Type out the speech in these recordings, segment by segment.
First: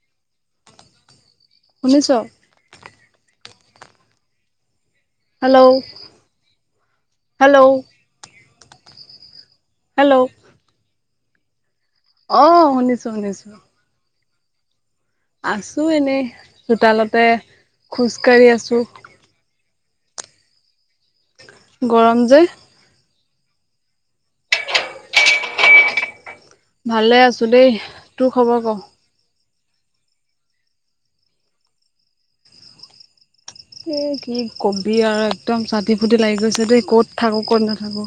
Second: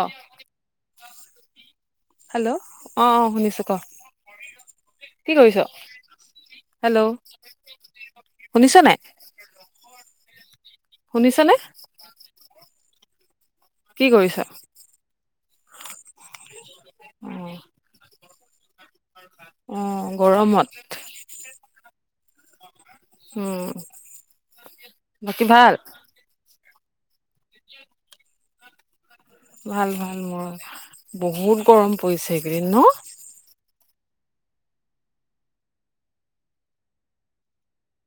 অ, শুনিছ? হেল্ল' অ অ শুনিছোঁ ক? কি কৰিছ? হেল্ল' হেল্ল', হেল্ল' শুনিছ নাই? হেল্ল' শুনিছ নে? অ শুনিছোঁ শুনিছোঁ। কি কৰিছা? আছোঁ এনেই চোতালতে অ খোজকাঢ়ি আছোঁ। অ গৰমত গৰম যে উম। বাকী ভাল? ভালে আছো দেই। তোৰ খবৰ ক? ভাল ভাল মোৰ। বহুত গৰম পৰিছে এইকেইদিন ন? এ কি কবি আৰু একদম চাটি ফুটি লাগি গৈছে দেই ক'ত থাকো ক'ত নাথাকো।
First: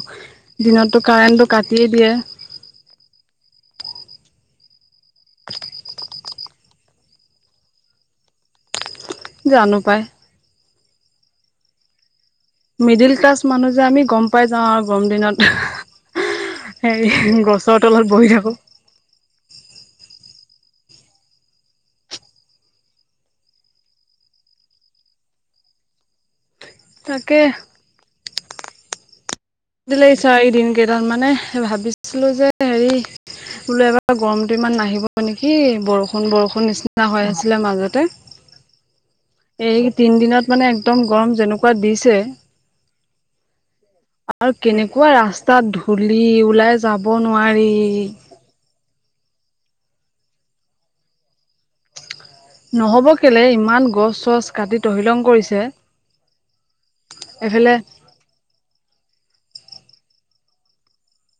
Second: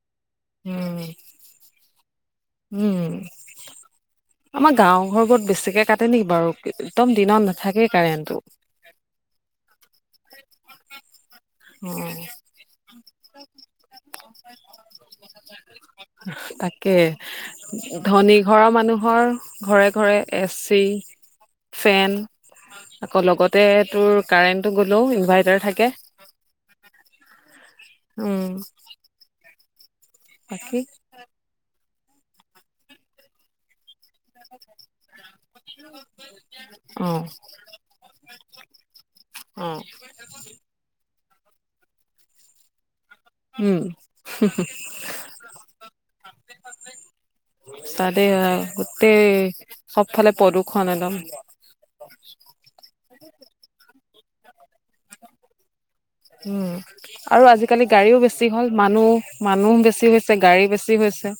উম দিনততো কাৰেণ্টটো কাটিয়েই দিয়ে। উম আমাৰ গাঁও-ঘৰবোৰত বেছিকে কাটে নেকি বাৰু একদম দিনত নাথাকেই কাৰেণ্টটো। [unintelligible] জানো পায়। উম। মিডিল ক্লাছ মানুহ যে আমি গম পাই যাওঁ আৰু গৰম দিনত। তাকে, হেৰি গছৰ তলত বহি ধনী থাকো ঘৰৰ মানুহৰ ঘৰে ঘৰে এ চি, ফেন আকৌ লগতে তোৰ কাৰেণ্টটো গলেও ইনভাৰ্টাৰ থাকে। তাকে। উম দিলে চ এইদিন বাকী কেইডাল মানে ভাবিছিলো যে হেৰি বোলো এবাৰ গৰমটো ইমান নাহিব নেকি বৰষুণ বৰষুণ অ নিচিনা হৈ আছিলে মাজতে। অ এই তিন দিনত মানে একদম গৰম যেনেকুৱা দিছে। উম। আৰু কেনেকুৱা ৰাস্তাত ধূলি ওলাই যাব নোৱাৰি। সবফালে প্ৰদূষণ নে ন। নহব কেলে ইমান গছ চছ কাটি তহিলং কৰিছে। উম আৰু এইফালে আজিকালি গাড়ীও বেছি হ'ল মানুহ মানুহ বেছি হৈছে গাড়ী বেছি হৈছে।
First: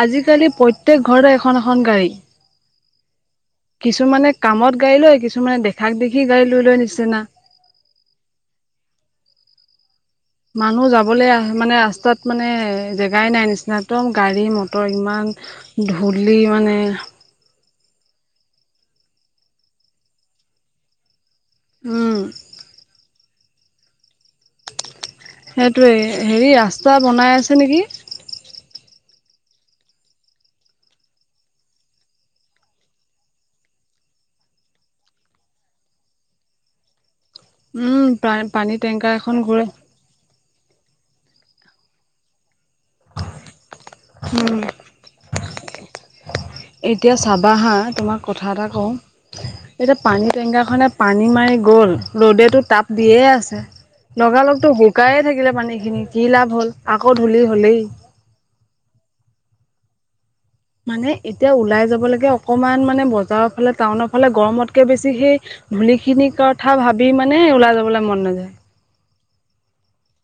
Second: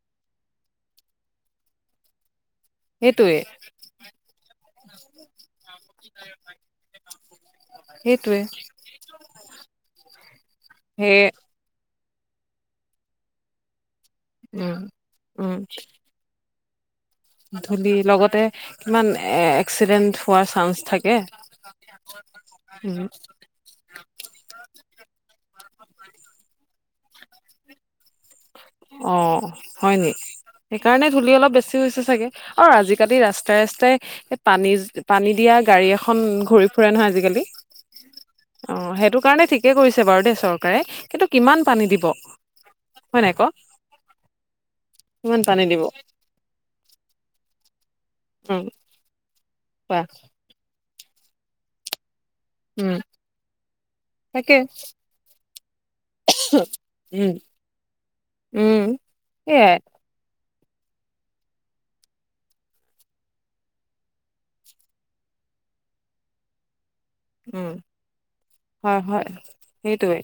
আজিকালি প্ৰত্যেক ঘৰতে এখন এখন গাড়ী। সেইটোৱে কিছুমানে কামত গাড়ী লয়, কিছুমানে দেখ- সেইটোৱে। মানুহ সেয়ে যাবলৈ আহ মানে ৰাস্তাত মানে জেগাই নাই নিচিনা একদম গাড়ী উম মটৰ ইমান উম ধূলি মানে। ধূলি লগতে কিমান এ এক্সিডেন্ট হোৱাৰ চান্স থাকে। উম উম। সেইটোৱে হেৰি ৰাস্তা বনাই আছে নেকি? অ' হয় নি! সেইকাৰণে ধূলি অলপ বেছি হৈছে চাগে আৰু আজিকালি ৰাস্তাই ৰাস্তাই পানী পানী দিয়া গাড়ী এখন ঘূৰি ফুৰে নহয় আজিকালি। উম অ পানী টেংকাৰ সেইটো এখন কাৰণে গৈ ঠিকে কৰিছে বাৰু দে চৰকাৰে। কিন্তু কিমান পানী দিব হয় নাই ক? উম কিমান পানী দিব? এতিয়া চাবা হা তোমাক কথা উম এটা কওঁ এতিয়া কোৱা পানী টেংকাৰখনে পানী মাৰি গ'ল ৰ'দেটো তাপ উম দিয়ে আছে। তাকে লগালগতো শুকায়ে থাকিলে পানী খিনি কি লাভ হল আকৌ উম ধূলি হলেই। উম, সেইয়াই। মানে এতিয়া ওলাই যাব লাগে অকমান মানে বজাৰৰ ফালে টাউনৰ ফালে গৰমতকে বেছি সেই ধূলি খিনি কথা ভাবি মানে উম ওলাই যাবলৈ মন নাযায়। হয় হয় সেইটোৱে।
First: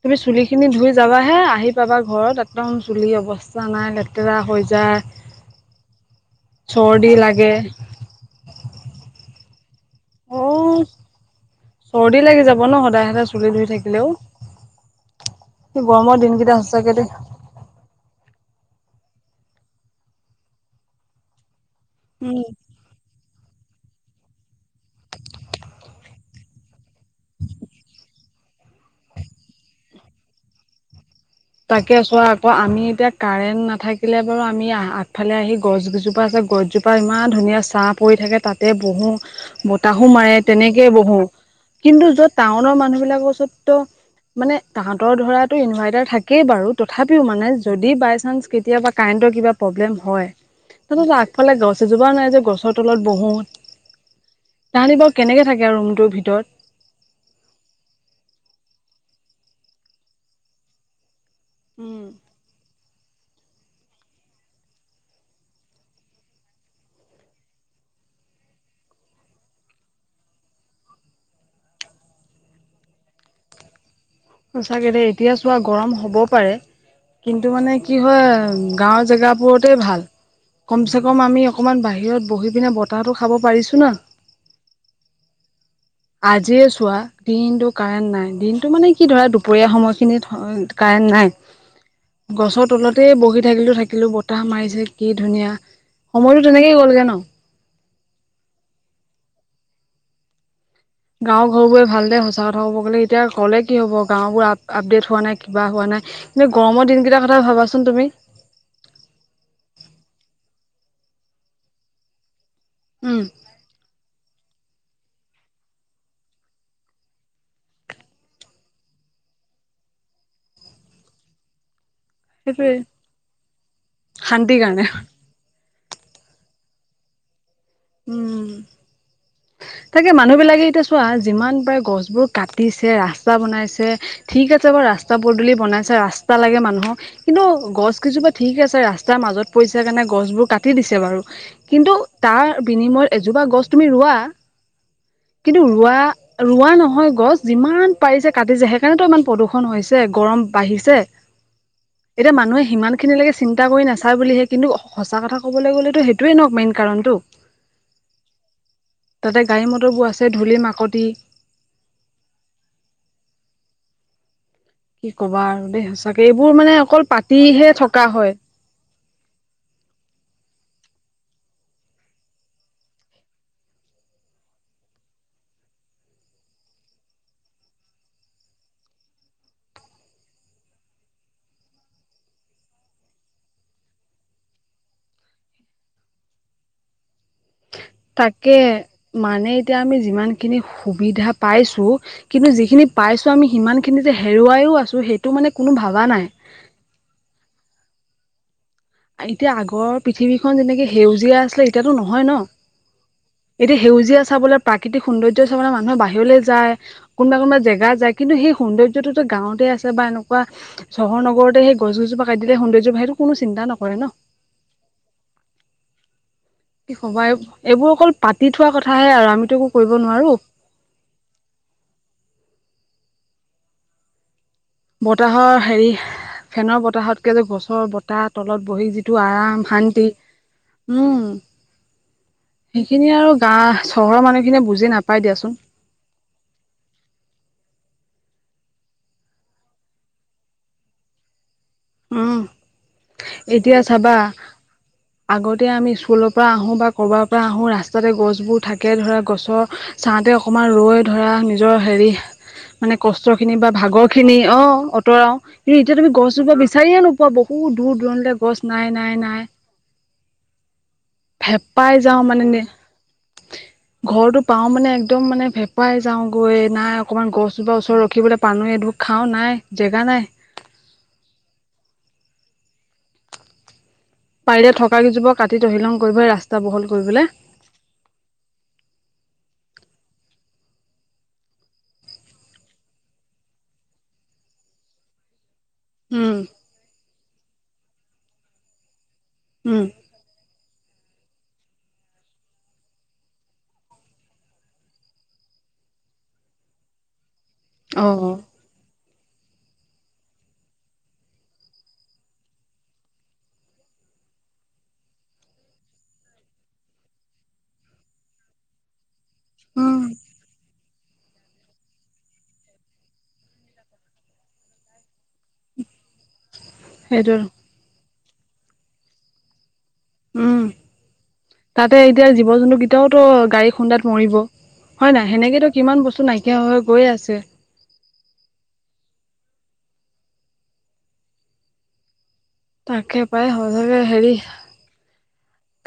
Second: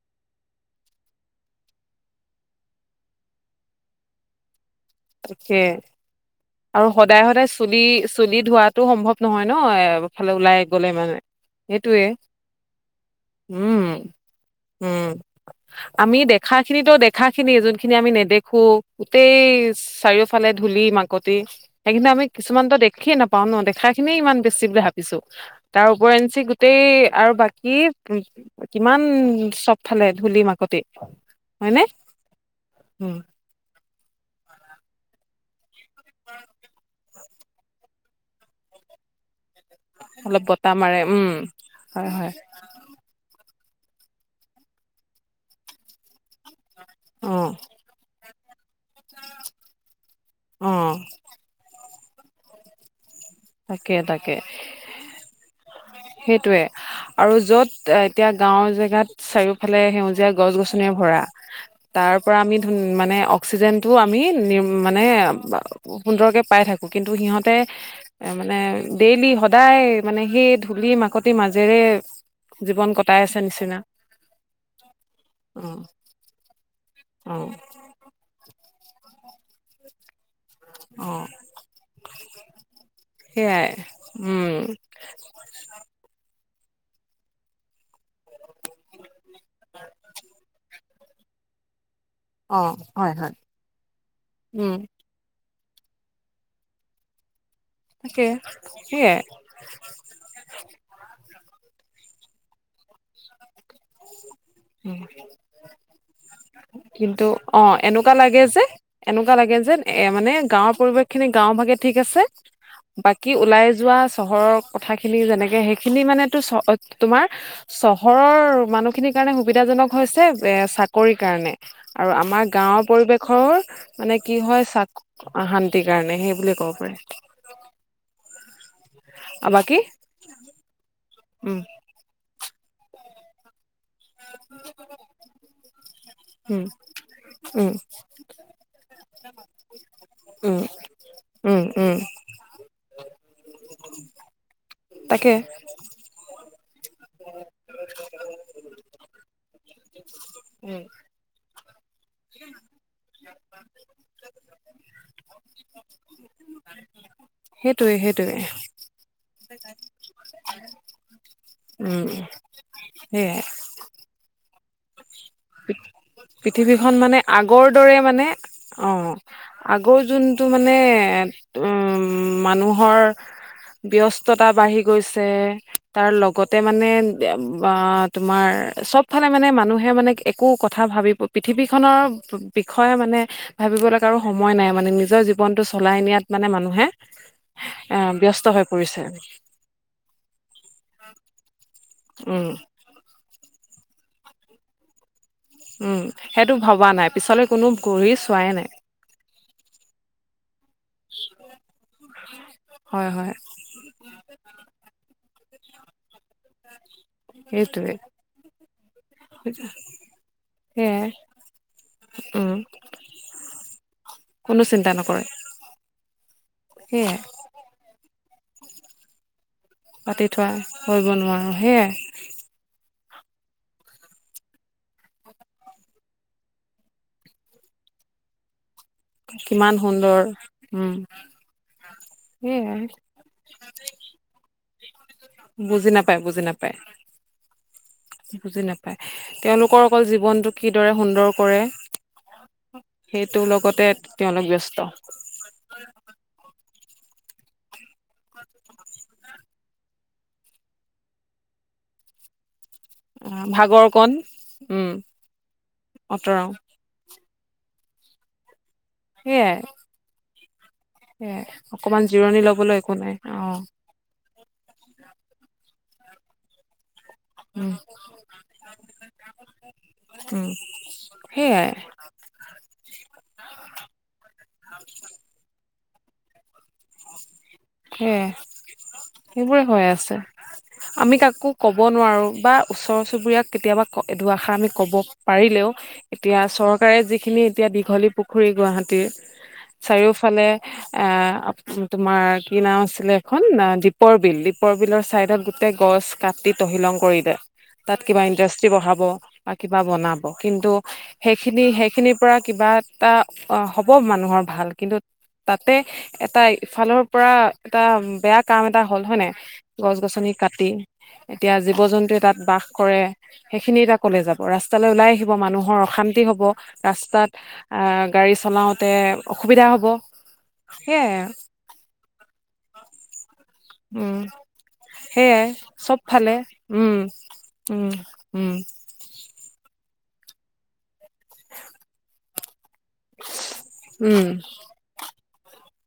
তুমি চুলি খিনি ধুই যাবাহে, আহি পাবা ঘৰত একদম চুলি অৱস্থা নাই লেতেৰা হৈ যা তাকে, আৰু চৰ্দি সদায় সদায় লাগে চুলি - চুলি ধোৱাটো সম্ভৱ নহয় ন এপ ফালে অ ওলাই গলে মানে, সেইটোৱে। চৰ্দি লাগি যাব ন সদায় সদায় চুলি ধুই উম। থাকিলেও উম, গৰমৰ আমি দিনকেইটা দেখাখিনিতো সঁচাকে দেই দেখাখিনিয়ে যোনখিনি আমি নেদেখ- খু গোটেই চাৰিওফালে ধূলি মাকতি। সেইগিদিনা আমি উম কিছুমানতো দেখিয়ে নাপাওঁ ন দেখা- খিনি ইমান বেছি বুলি ভাবিছো তাৰ উপৰিঞ্চি গোটেই আৰু বাকী কিমান চবফালে ধূলি মাকতি। হয়নে তাকে চোৱা আক আমি এতিয়া উম কাৰেণ্ট নাথাকিলে বাৰু আমি আ আগফালে আহি গছ গিজোপা আছে গছজোপা ইমান ধুনীয়া ছা পৰি থাকে তাতে বহোঁ। বতাহো মাৰে অলপ বতাহ তেনেকে মাৰে বহোঁ, উম কিন্তু হয় যত হয় টাউনৰ মানুহ বিলাকৰ ওচৰত- ত মানে তাহাঁতৰ ধৰাটো ইনভাৰ্টাৰ থাকেই বাৰু তথাপিও অ মানে যদি বাই চান্স কেতিয়াবা কাৰেণ্টৰ কিবা প্ৰব্লেম হয়, অ সেতত আগফালে গছ এজোপা নাই যে গছৰ তলত বহোঁ। তাকে তাকে তাহাতি বাৰু কেনেকে থাকে আৰু ৰুমটো সেইটোৱে আৰু য'ত এতিয়া গা গাঁও জেগাত চাৰিওালে সেউজীয়া গছ-গছনিৰে ভৰা, উম তাৰ পৰা আমি ধু মানে অক্সিজেনটো আমি নিম মানে সুন্দৰকে পাই থাকোঁ। কিন্তু সিহঁতে মানে ডেইলি-সদায় মানে সেই ধূলি-মাকতিৰ মাজেৰে, জীৱন কটাই আছে নিচিনা। সচাকে দে, এতিয়া চোৱা অ', গৰম হ'ব পাৰে কিন্তু অ', মানে কি হয় গাঁৱৰ জেগাবোৰতে ভাল। কমচেকম অ', আমি অকণমান বাহিৰত বহি পিনে বতাহটো খাব সেয়াই পাৰিছোঁ না। উম, আজিয়ে চোৱা, দিনটো কাৰেণ্ট নাই। দিনটো মানে কি ধৰা দুপৰীয়া সময়খিনিত কাৰেণ্ট নাই? গছৰ অ', তলতে হয়, হয়, বহি থাকিলোঁ-থাকিলোঁ, বতাহ উম, মাৰিছে কি ধুনীয়া। সময়ো তেনেকেই গ'লগে ন'। তাকে, সেইয়াই গাঁও ঘৰবোৰে ভাল দে সঁচা কথা ক'ব গ'লে, এতিয়া ক'লে কি হ'ব গাঁওবোৰ উম, আপডেট হোৱা নাই কিবা হোৱা নাই। এনে গৰমৰ কিন্তু দিনকেইটাৰ কথা ভাবাচোন তুমি ইয়াত যেন এ মানে গাঁৱত পৰিৱেশ খিনি গাঁওভাগে ঠিক আছে। উম বাকী ওলাই যোৱা চহৰৰ কথা খিনি যেনেকে, সেইখিনি মানে তো চ তোমাৰ চহৰৰ মানুহ খিনিক সেইকাৰণে সুবিধাজনক হৈছে, এ চাকৰিৰ কাৰণে। আৰু আমাৰ সেইটোৱে গাঁৱৰ পৰিৱেশৰ মানে কি শান্তিৰ হয় কাৰণে চাক শান্ত কাৰণে সেই বুলি ক'ব পাৰে। উম' তাকেই মানুহবিলাকে এতিয়া চোৱা যিমান উম পাৰে গছবোৰ কাটিছে, ৰাস্তা বনাইছে। ঠিক আছে বাৰু ৰাস্তা পদুলি বনাইছে, ৰাস্তা লাগে উম মানুহক কিন্তু উম গছ কেইজোপা ঠিক আছে ৰাস্তা তাৰ মাজত পৰিছে কাৰণে গছবোৰ উম কাটি দিছে বাৰু উম কিন্তু উম তাৰ বিনিময়ত এজোপা গছ তুমি ৰোৱা। তাকে কিন্তু ৰোৱা ৰোৱা নহয় গছ, যিমান পাৰিছে কাটিছে সেইকাৰণেতো ইমান প্ৰদূষণ হৈছে, গৰম বাঢ়িছে। এতিয়া মানুহে সিমান খিনিলৈকে চিন্তা কৰি নাচায় বুলিহে, কিন্তু সঁচা কথা ক'বলৈ গ'লেতো সেইটোয়ে ন মেইন কাৰণটো সেইটোৱে-সেইটোৱে তাতে গাড়ী-মটৰবোৰ আছে ধূলি-মাকতি। সেইয়া। কি কবা আৰু দে পৃথিৱীখন মানে আগৰ দৰে মানে হয় অ, আগৰ যোনটো মানে এ উম' মানুহৰ ব্যস্ততা বাঢ়ি গৈছে, তাৰ লগতে মানে বা তোমাৰ সব ফালে মানে মানুহে মানে একো কথা ভাবি পৃথিৱীখনৰ বিষয়ে মানে ভাবিবলৈ কাৰো সময় নাই মানে নিজৰ জীৱনটো চলাই নিয়া ইয়াত মানে মানুহে এ ব্যস্ত তাকে হৈ পৰিছে। মানে এতিয়া আমি যিমান খিনি সুবিধা পাইছো। উম, কিন্তু যিখিনি পাইছো, আমি সিমানখিনি যে হেৰুৱাইও আছো। সেই উম' সেইটো ভবা নাই, পিছলৈ কোনো ঘূৰি চোৱাই নাই। এতিয়া আগৰ পৃথিৱীখন যেনেকে সেউজীয়া আছিলে, এতিয়াতো নহয় ন হয়, হয়। এতিয়া সেউজীয়া চাবলৈ প্ৰাকৃতিক সৌন্দৰ্য চাবলৈ মানুহে বাহিৰলৈ যায় কোনোবা-কোনোবা সেইটোৱে জেগাত যায় কিন্তু সেই সৌন্দৰ্যটোতো গাঁৱতে আছে বা এনেকুৱা সেয়াই চহৰ নগৰতে সেই গছ-গছজোপা কাটি উম, দিলে সৌন্দৰ্য বাঢ়ে, সেইটো কোনো চিন্তা নকৰে ন। কোনো চিন্তা নকৰে কি সেয়াই ক'বা এই-এইবোৰ অকল পাতি থোৱা কথাহে আৰু, আমিতো একো কৰিব পাতি নোৱাৰো থোৱা, কৰিব নোৱাৰো সেইয়াই। বতাহৰ হেৰি, ফেনৰ বতাহতকে যে গছৰ বতাহ তলত বহি যিটো আৰাম কিমান শান্তি সুন্দৰ উম ওম সেয়াই সেইখিনিে আৰু গা চহৰৰ মানুহখিনিয়ে বুজ- বুজি নাপায় বুজি নাপায়। বুজি নাপায় তেওঁলোকৰ অকল জীৱনটো কিদৰে সুন্দৰ কৰে। ওম। সেইটোৰ এতিয়া লগতে চাবা তেওঁলোক ব্যস্ত আগতে আমি স্কুলৰ পৰা আহোঁ বা ক'ৰবাৰ পৰা আহোঁ ৰাস্তাতে গছবোৰ থাকে ধৰা গছৰ চাওঁতে অকণমান ৰৈ ধৰা নিজৰ হেৰি মানে কষ্ট খিনি বা ভাগৰ খিনি অ উম আঁতৰাও কিন্তু এতিয়া তুমি অতৰাও গছজোপা বিচাৰিয়ে নোপোৱা বহুত দূৰ-দূৰনিলে গছ নাই নাই নাই। সেয়াই সেয়াই হেপাই অকমান যাওঁ জিৰণি মানে নে লবলৈ একো নাই অ ঘৰটো পাওঁ মানে, একদম মানে ভেপাই যাওঁ গৈ নাই অকণমান উম গছজোপা ওচৰত ৰখিবলৈ পানো এঢোক খাওঁ নাই জেগা নাই। উম সেয়াই পাৰিলে থকা কেইজোপাও কাটি তহিলং কৰিব ৰাস্তা বহল কৰিবলৈ। সেয়া, সেইবোৰে হৈ আছে। আমি কাকো কব নোৱাৰো বা ওচৰ চুবুৰীয়াক কেতিয়াবা দুৱাষাৰ আমি কব পাৰিলেও। উম এতিয়া চৰকাৰে যিখিনি এতিয়া দীঘলী পুখুৰী গুৱাহাটীৰ উম চাৰিওফালে এ তোমাৰ কি নাম আছিলে এখন দীপৰ বিল, দীপৰ বিলৰ চাইদত গোটেই গছ কাটি তহিলং কৰিলে। তাত অ কিবা ইণ্ডাষ্ট্ৰি বঢ়াব বা কিবা বনাব কিন্তু সেইখিনি- সেইখিনিৰ পৰা কিবা এটা অ হ'ব মানুহ ঘৰ ভাল কিন্তু তাতে এটা ইফালৰ পৰা এটা বেয়া কাম এটা হ'ল, হয় নাই? উম গছ- গছনি কাটি এতিয়া জীৱ জন্তু তাত বাস কৰে সেইখিনি এতিয়া কলে যাব ৰাস্তালৈ ওলাই আহিব মানুহৰ অশান্তি হব। ৰাস্তাত সেইটোৱে আ গাড়ী চলাওতে অসুবিধা হ'ব উম, সেয়াই তাতে এতিয়া জীৱ জন্তুকেইটাওতো গাড়ী খুন্দাত উম মৰিব। হয় নাই? সেয়াই সেনেকেতো চব কিমান বস্তু ফালে নাইকিয়া হৈ উম গৈ আছে। উম উম তাকে পাই সচাগে উম হেৰি,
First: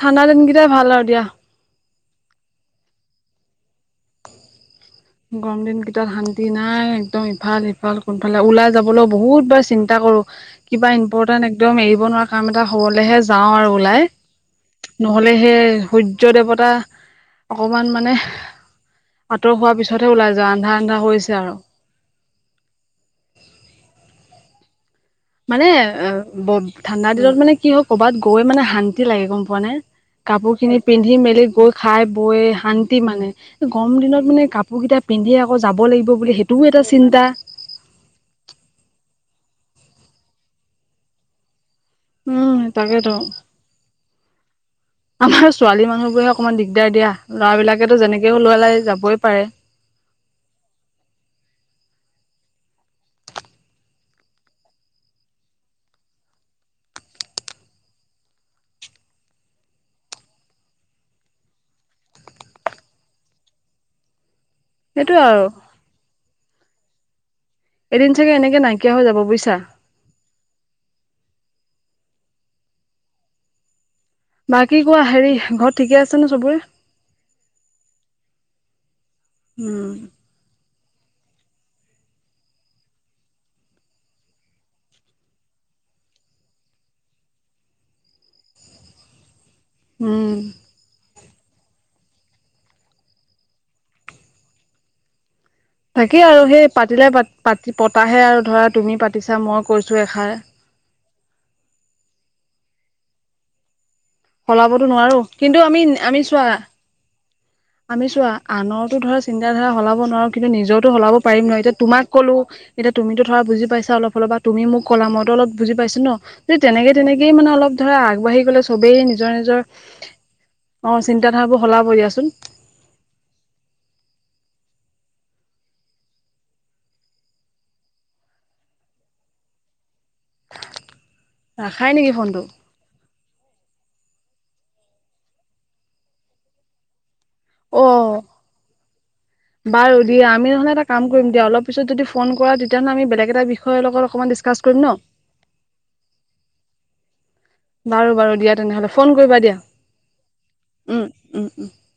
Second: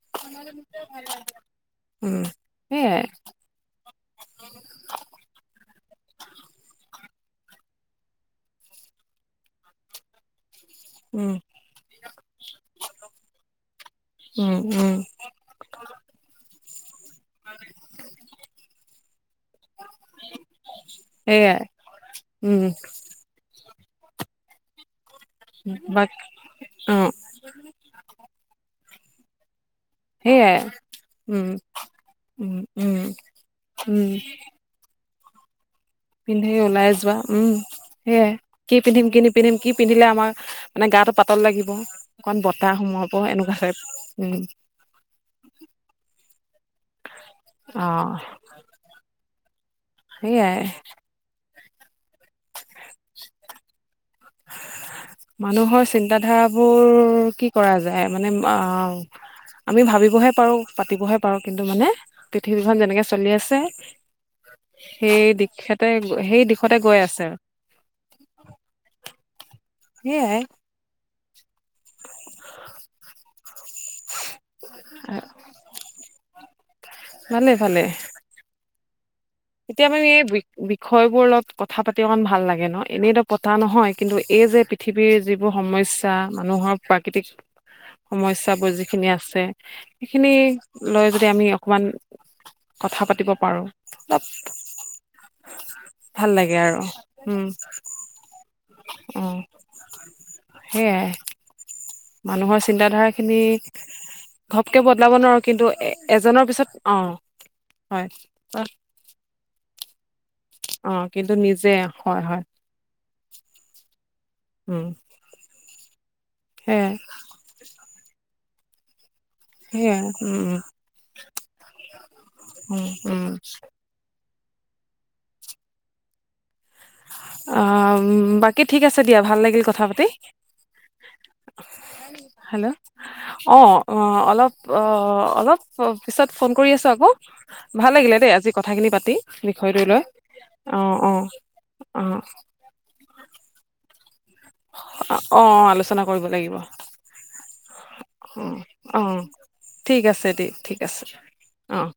ঠাণ্ডা দিনকেইটাই ভাল আৰু দিয়া। উম সেইয়াই। গৰম দিন কেইটাত শান্তি নাই, একদম ইফাল-সিফাল কোনফালে ওলাই যাবলৈও বহুত বাৰ চিন্তা। কৰো কিবা উম ইম্পৰ্টেণ্ট একদম এৰিব নোৱাৰা কাম এটা হবলেহে যাওঁ আৰু ওলাই উম উম নহলে সেই সূৰ্য দেৱতা অকমান মানে আঁতৰ হোৱাৰ পিছতহে ওলাই যোৱা আন্ধাৰ আন্ধাৰ হৈছে আৰু সেয়াই উম মানে অ বাক ব অ ঠাণ্ডা দিনত মানে কি হয় কৰ'বাত গৈ মানে শান্তি লাগে গম পোৱা নে? কাপোৰ সেয়াই খিনি পিন্ধি মেলি উম গৈ খাই বৈ উম উম শান্তি মানে গৰম উম দিনত মানে কাপোৰ গিটাইপ পিন্ধি আকৌজ পিন্ধি ওলাই যোৱা, উম, সেয়াই, কি পিন্ধিম কিনি পিন্ধিম, কি পিন্ধিলে আমাৰ মানে গাটো পাতল লাগিব, অকণমান উম বতাহ সোমাব তাকেতো এনেকুৱা টাইপ। উম। আমাৰ ছোৱালী মানুহ বোৰে অকনমান দিগদাৰ দিয়া, ল'ৰা অ বিলাকেতো যেনেকে ওলাই লৈ যাবই পাৰে। সেইয়াই। [inaudible] মানুহৰ চিন্তা ধাৰাবোৰ কি কৰা যায় মানে অ আমি ভাবিবহে পাৰো, পাতিবহে পাৰো কিন্তু মানে পৃথিৱীখন যেনেকে চলি আছে সেইটোয়ে সেই আৰু দিশেতে, সেই দিশতে গৈ আছে আৰু এদিন চাগে এনেকে নাইকিয়া হৈ যাব বুজিছা। সেয়াই। বা কি কোৱা হেৰি, ঘৰত ঠিকে আছে নে চবৰে। ভালে-ভালে। এতিয়া উম মানে বি বি [unintelligible] বিষয়বোৰ অলপ কথা পাতি অকন ভাল লাগে ন? এনেইতো পতা নহয় কিন্তু এই যে পৃথিৱীৰ যিবোৰ সময় সমস্যা মানুহৰ প্ৰাকৃতিক সমস্যাবোৰ যিখিনি আছে সেইখিনি উম লৈ যদি আমি অকণমান কথা পাতিব পাৰোঁ আপ। [unintelligible] তাকেই আৰু সেই পাতিলো পাত উম -পাতি পতাহে আৰু ধৰা তুমি অ পাতিছা মই কৈছো এষাৰ। সেয়াই মানুহৰ চিন্তাধাৰা খিনি ঘপকে সলাবতো বদলাব নোৱাৰো কিন্তু আমি এ আমি এজনৰ চোৱা পিছত, অ হয় আমি চোৱা অ আনৰটো ধৰা চিন্তা ধাৰা সলাব নোৱাৰো। কিন্তু নিজৰ তো অ', সলাব কিন্তু পাৰিম ন, নিজে এতিয়া তোমাক হয় কলো হয় এতি তুমিটো ধৰা বুজি পাইছা অলপ হ'লেবা তুমি উম মোক ক'লা মই ত অলপ বুজি পাইছো ন তেনেকে সেয়াই তেনেকে মানে অলপ ধৰা আগবাঢ়ি গ'লে চবেই নিজৰ নিজৰ সেয়াই উম অ চিন্তা ধাৰাবোৰ সলাব দিয়াচোন। উ উম। অ বাকী ঠিক আছে দিয়া ভাল লাগিল কথা পাতি। ৰাখাই নেকি ফোনটো। হেল্ল' অ অ অলপ অলপ পিছত ফোন কৰি আছো আকৌ। অ ভাল লাগিলে দেই আজি কথাখিনি পাতি বিষয়টো লৈ অ অ। তেতিয়া' অ তুমি ফোন কৰা তেতিয়া আমি বেলেগ এটা বিষযে অলপ মান দিচ- অ অ আলোচনা কৰিব লাগিব। বাৰু বাৰু [inaudible] অ দিয়া তেনেহ'লে অ ফোন কৰিবা দিয়া ঠিক আছে দেই ঠিক আছে উম উম অ। [inaudible]